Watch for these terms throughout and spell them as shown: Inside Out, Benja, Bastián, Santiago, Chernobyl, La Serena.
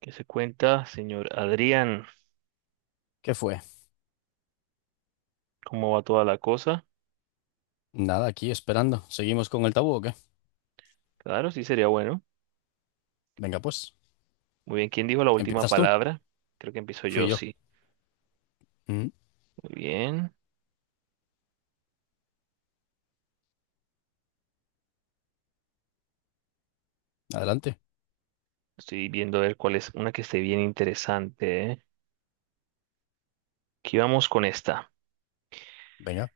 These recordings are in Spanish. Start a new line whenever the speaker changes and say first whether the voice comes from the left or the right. right: ¿Qué se cuenta, señor Adrián?
left: ¿Qué fue?
right: ¿Cómo va toda la cosa?
left: Nada, aquí esperando. ¿Seguimos con el tabú o qué?
right: Claro, sí sería bueno.
left: Venga, pues,
right: Muy bien, ¿quién dijo la última
left: empiezas tú.
right: palabra? Creo que empiezo
left: Fui
right: yo,
left: yo.
right: sí.
left: Mm,
right: Muy bien.
left: adelante.
right: Estoy viendo a ver cuál es una que esté bien interesante, ¿eh? Aquí vamos con esta.
left: Venga,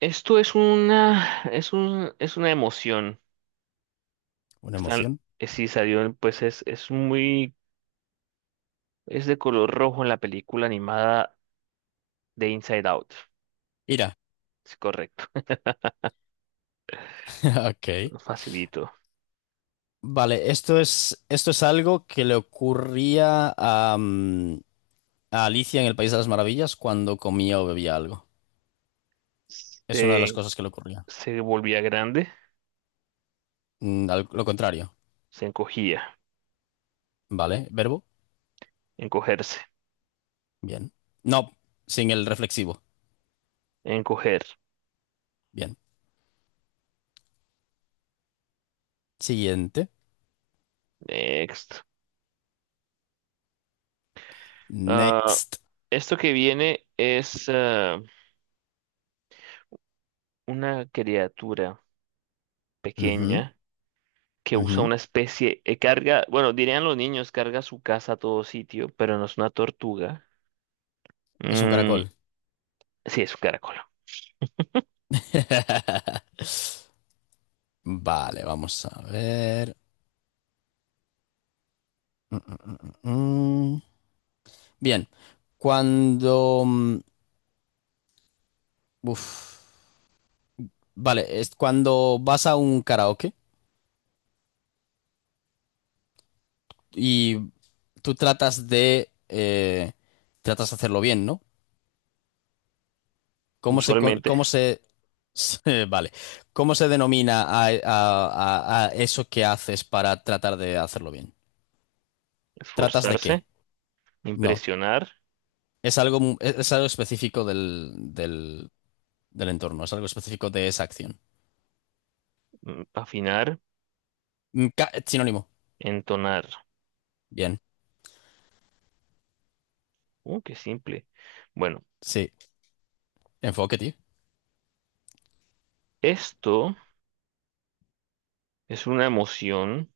right: Esto es una, es un, es una emoción.
left: una
right: Está,
left: emoción.
right: sí salió, en- pues es muy, Es de color rojo en la película animada de Inside Out.
left: Ira.
right: Es correcto,
left: Ok.
right: facilito.
left: Vale, esto es algo que le ocurría a, a Alicia en el País de las Maravillas cuando comía o bebía algo. Es una de las
right: Se,
left: cosas que le ocurría.
right: se volvía grande,
left: Al- lo contrario.
right: se encogía.
left: Vale, verbo.
right: Encogerse.
left: Bien. No, sin el reflexivo.
right: Encoger.
left: Bien. Siguiente.
right: Next. Ah,
left: Next.
right: esto que viene es ah, Una criatura
left: Ujú,
right: pequeña que usa
left: ujú.
right: una especie, carga, bueno, dirían los niños, carga su casa a todo sitio, pero no es una tortuga.
left: Es un
right: Mm,
left: caracol.
right: sí, es un caracol.
left: Vale, vamos a ver. Mm, mm, mm, mm. Bien, cuando... mm, uf. Vale, es cuando vas a un karaoke y tú tratas de tratas de hacerlo bien, ¿no? ¿Cómo se... con-
right: Usualmente,
left: cómo se... Vale, ¿cómo se denomina a eso que haces para tratar de hacerlo bien? ¿Tratas de qué?
right: esforzarse,
left: No,
right: impresionar,
left: es algo, mu- es algo específico del entorno, es algo específico de esa acción.
right: afinar,
left: Ca- sinónimo.
right: entonar.
left: Bien.
right: Qué simple. Bueno,
left: Sí. Enfoque, tío.
right: esto es una emoción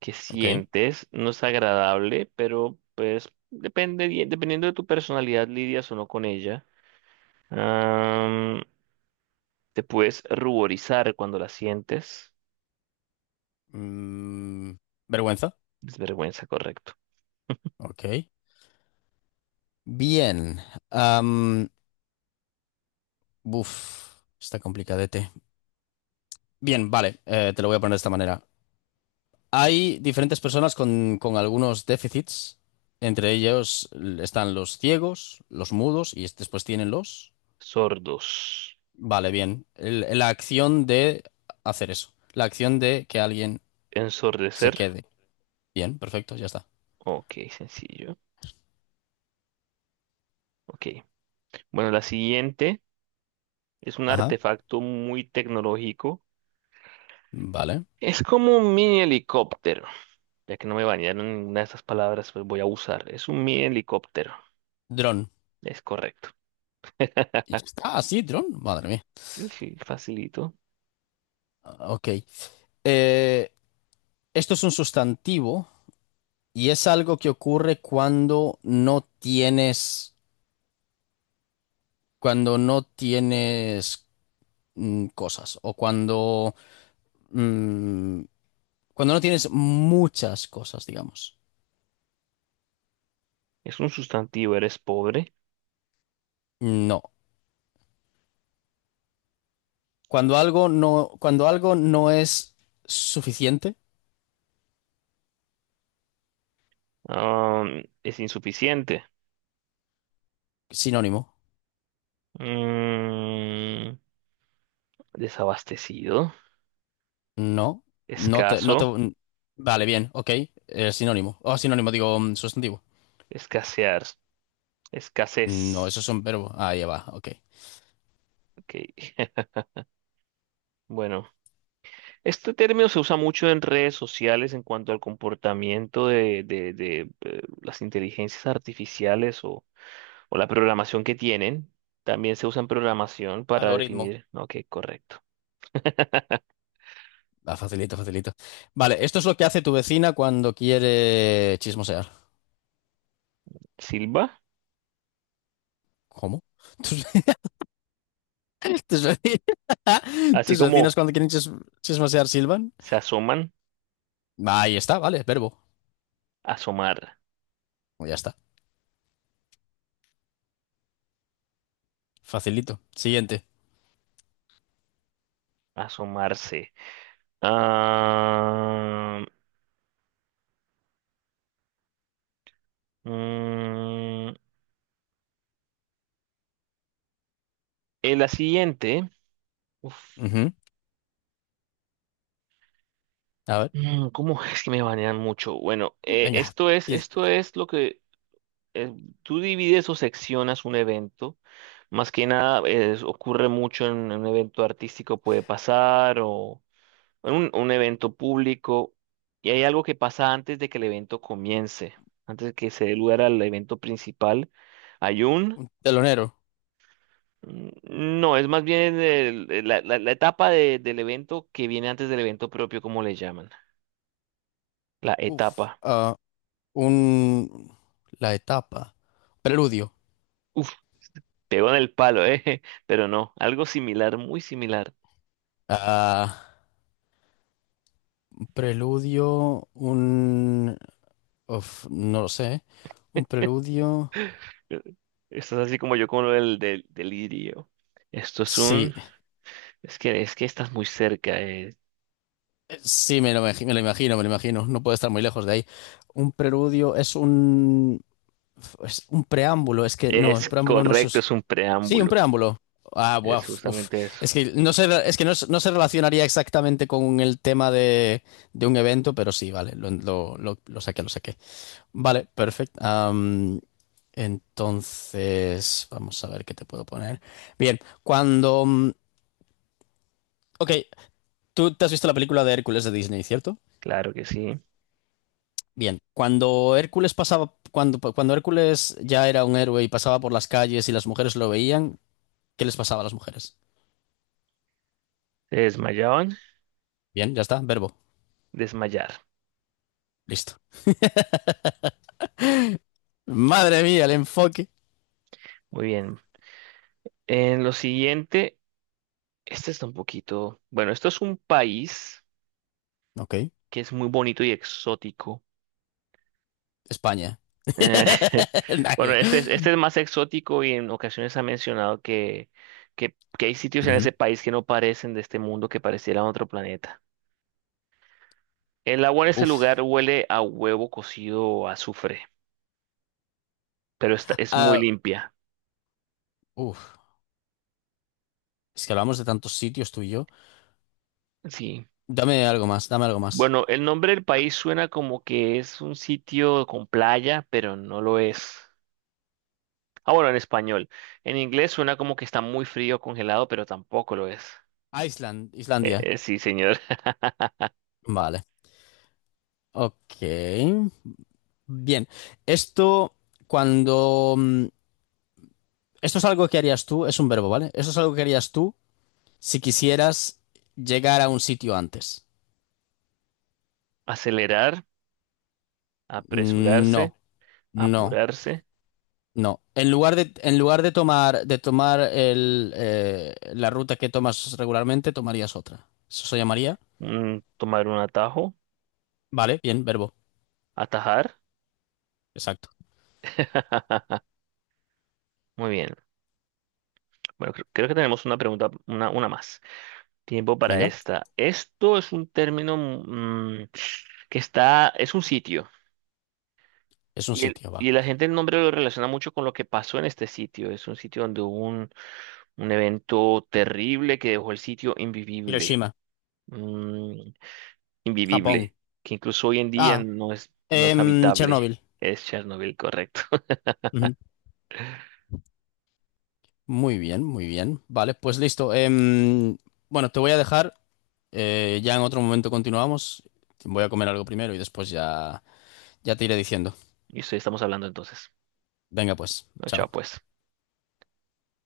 right: que
left: Ok.
right: sientes no es agradable, pero pues depende, dependiendo de tu personalidad lidias o no con ella. Am, Te puedes ruborizar cuando la sientes.
left: Mm, vergüenza.
right: Desvergüenza, correcto.
left: Ok. Bien. Am, buf, está complicadete. Bien, vale. Eh, te lo voy a poner de esta manera. Hay diferentes personas con algunos déficits. Entre ellos l- están los ciegos, los mudos y es- después tienen los...
right: Sordos.
left: Vale, bien. El- la acción de hacer eso. La acción de que alguien se
right: Ensordecer.
left: quede. Bien, perfecto, ya está.
right: Ok, sencillo. Ok. Bueno, la siguiente es un
left: Ajá,
right: artefacto muy tecnológico.
left: vale.
right: Es como un mini helicóptero. Ya que no me bañaron ninguna de estas palabras, pues voy a usar. Es un mini helicóptero.
left: Dron.
right: Es correcto.
left: Y ya está, así, dron. Madre mía.
right: Sí, sí, facilito.
left: Ah, Ok. Eh, esto es un sustantivo y es algo que ocurre cuando no tienes cosas o mm, cuando no tienes muchas cosas, digamos.
right: Es un sustantivo, eres pobre.
left: No. Cuando algo no, cuando algo no es suficiente,
right: Es insuficiente.
left: sinónimo.
right: Mm, Desabastecido.
left: No, no te, no te.
right: Escaso.
left: Vale, bien, ok. Sinónimo. Oh, sinónimo, digo sustantivo.
right: Escasear.
left: No,
right: Escasez.
left: esos son verbos. Ahí va, ok.
right: Ok. Bueno, este término se usa mucho en redes sociales en cuanto al comportamiento de, las inteligencias artificiales o la programación que tienen. También se usa en programación para
left: Algoritmo.
right: definir. Ok, correcto.
left: Ah, facilito, facilito. Vale, esto es lo que hace tu vecina cuando quiere chismosear.
right: Silva.
left: ¿Cómo? ¿Tus, tus veci-
right: Así
left: tus
right: como
left: vecinas cuando quieren chis- chismosear silban?
right: se asoman,
left: Ahí está, vale, verbo.
right: asomar.
left: Ya está. Facilito. Siguiente.
right: Asomarse. Ah, mm, en la siguiente. Uf,
left: Ujú. A ver,
right: ¿Cómo es que me banean mucho? Bueno,
left: venga. Pies-
right: esto es lo que eh, tú divides o seccionas un evento. Más que nada, ocurre mucho en un evento artístico, puede pasar, o en un evento público. Y hay algo que pasa antes de que el evento comience, antes de que se dé lugar al evento principal. Hay un.
left: Telonero.
right: Mm. No, es más bien la etapa del evento que viene antes del evento propio, como le llaman. La
left: Uf.
right: etapa.
left: Ah, un... La etapa. Preludio.
right: Uf, pegó en el palo, ¿eh? Pero no, algo similar, muy similar.
left: Ah, un preludio, un... uf, no lo sé. Un preludio...
right: Eh, Esto es así como yo con lo del delirio. Esto es
left: Sí,
right: un... es que estás muy cerca.
left: sí, me lo imagino, me lo imagino. No puede estar muy lejos de ahí. Un preludio es un... Es un preámbulo, es que no, el
right: Es
left: preámbulo no se...
right: correcto, es un
left: Sí, un
right: preámbulo.
left: preámbulo. Ah, buah,
right: Es
left: uf, uf.
right: justamente eso.
left: Es que no se, es que no, se no se relacionaría exactamente con el tema de un evento, pero sí, vale, lo saqué, lo saqué. Vale, perfecto. Am, entonces, vamos a ver qué te puedo poner. Bien, Ok, tú te has visto la película de Hércules de Disney, ¿cierto?
right: Claro que sí.
left: Bien, cuando Hércules pasaba, cuando Hércules ya era un héroe y pasaba por las calles y las mujeres lo veían, ¿qué les pasaba a las mujeres?
right: Se desmayaban,
left: Bien, ya está, verbo,
right: desmayar.
left: listo. Madre mía, el enfoque.
right: Muy bien. En lo siguiente... Este está un poquito. Bueno, esto es un país
left: Ok,
right: que es muy bonito y exótico.
left: España.
right: Eh, bueno,
left: Nadie.
right: este es más exótico y en ocasiones ha mencionado que hay sitios en
left: Ujú.
right: ese país que no parecen de este mundo, que parecieran otro planeta. El agua en este lugar
left: Buf.
right: huele a huevo cocido o azufre, pero está, es muy
left: Ah,
right: limpia.
left: uf. Es que hablamos de tantos sitios tú y yo.
right: Sí.
left: Dame algo más, dame algo más.
right: Bueno, el nombre del país suena como que es un sitio con playa, pero no lo es. Ah, bueno, en español. En inglés suena como que está muy frío, congelado, pero tampoco lo es.
left: Ah, Island, Islandia.
right: Sí, señor.
left: Vale. Ok. Bien. Esto, cuando... mm, esto es algo que harías tú, es un verbo, ¿vale? Esto es algo que harías tú si quisieras llegar a un sitio antes.
right: Acelerar, apresurarse,
left: No, no,
right: apurarse,
left: no. En lugar de tomar el, la ruta que tomas regularmente, tomarías otra. Eso se llamaría.
right: tomar un atajo,
left: Vale, bien, verbo.
right: atajar.
left: Exacto.
right: Muy bien. Bueno, creo que tenemos una pregunta, una más. Tiempo para
left: Venga,
right: esta. Esto es un término que está, es un sitio.
left: es un
right: Y,
left: sitio, va.
right: y la gente el nombre lo relaciona mucho con lo que pasó en este sitio. Es un sitio donde hubo un. Un evento terrible que dejó el sitio invivible.
left: Hiroshima,
right: mm,
left: Japón.
right: Invivible. Que incluso hoy en día
left: Ah,
right: no es, no es
left: em,
right: habitable.
left: Chernobyl.
right: Es Chernobyl, correcto.
left: Ujú. Muy bien, muy bien. Vale, pues listo. Em, bueno, te voy a dejar. Eh, ya en otro momento continuamos. Voy a comer algo primero y después ya, ya te iré diciendo.
right: Y eso estamos hablando entonces.
left: Venga, pues,
right: No, chao,
left: chao.
right: pues.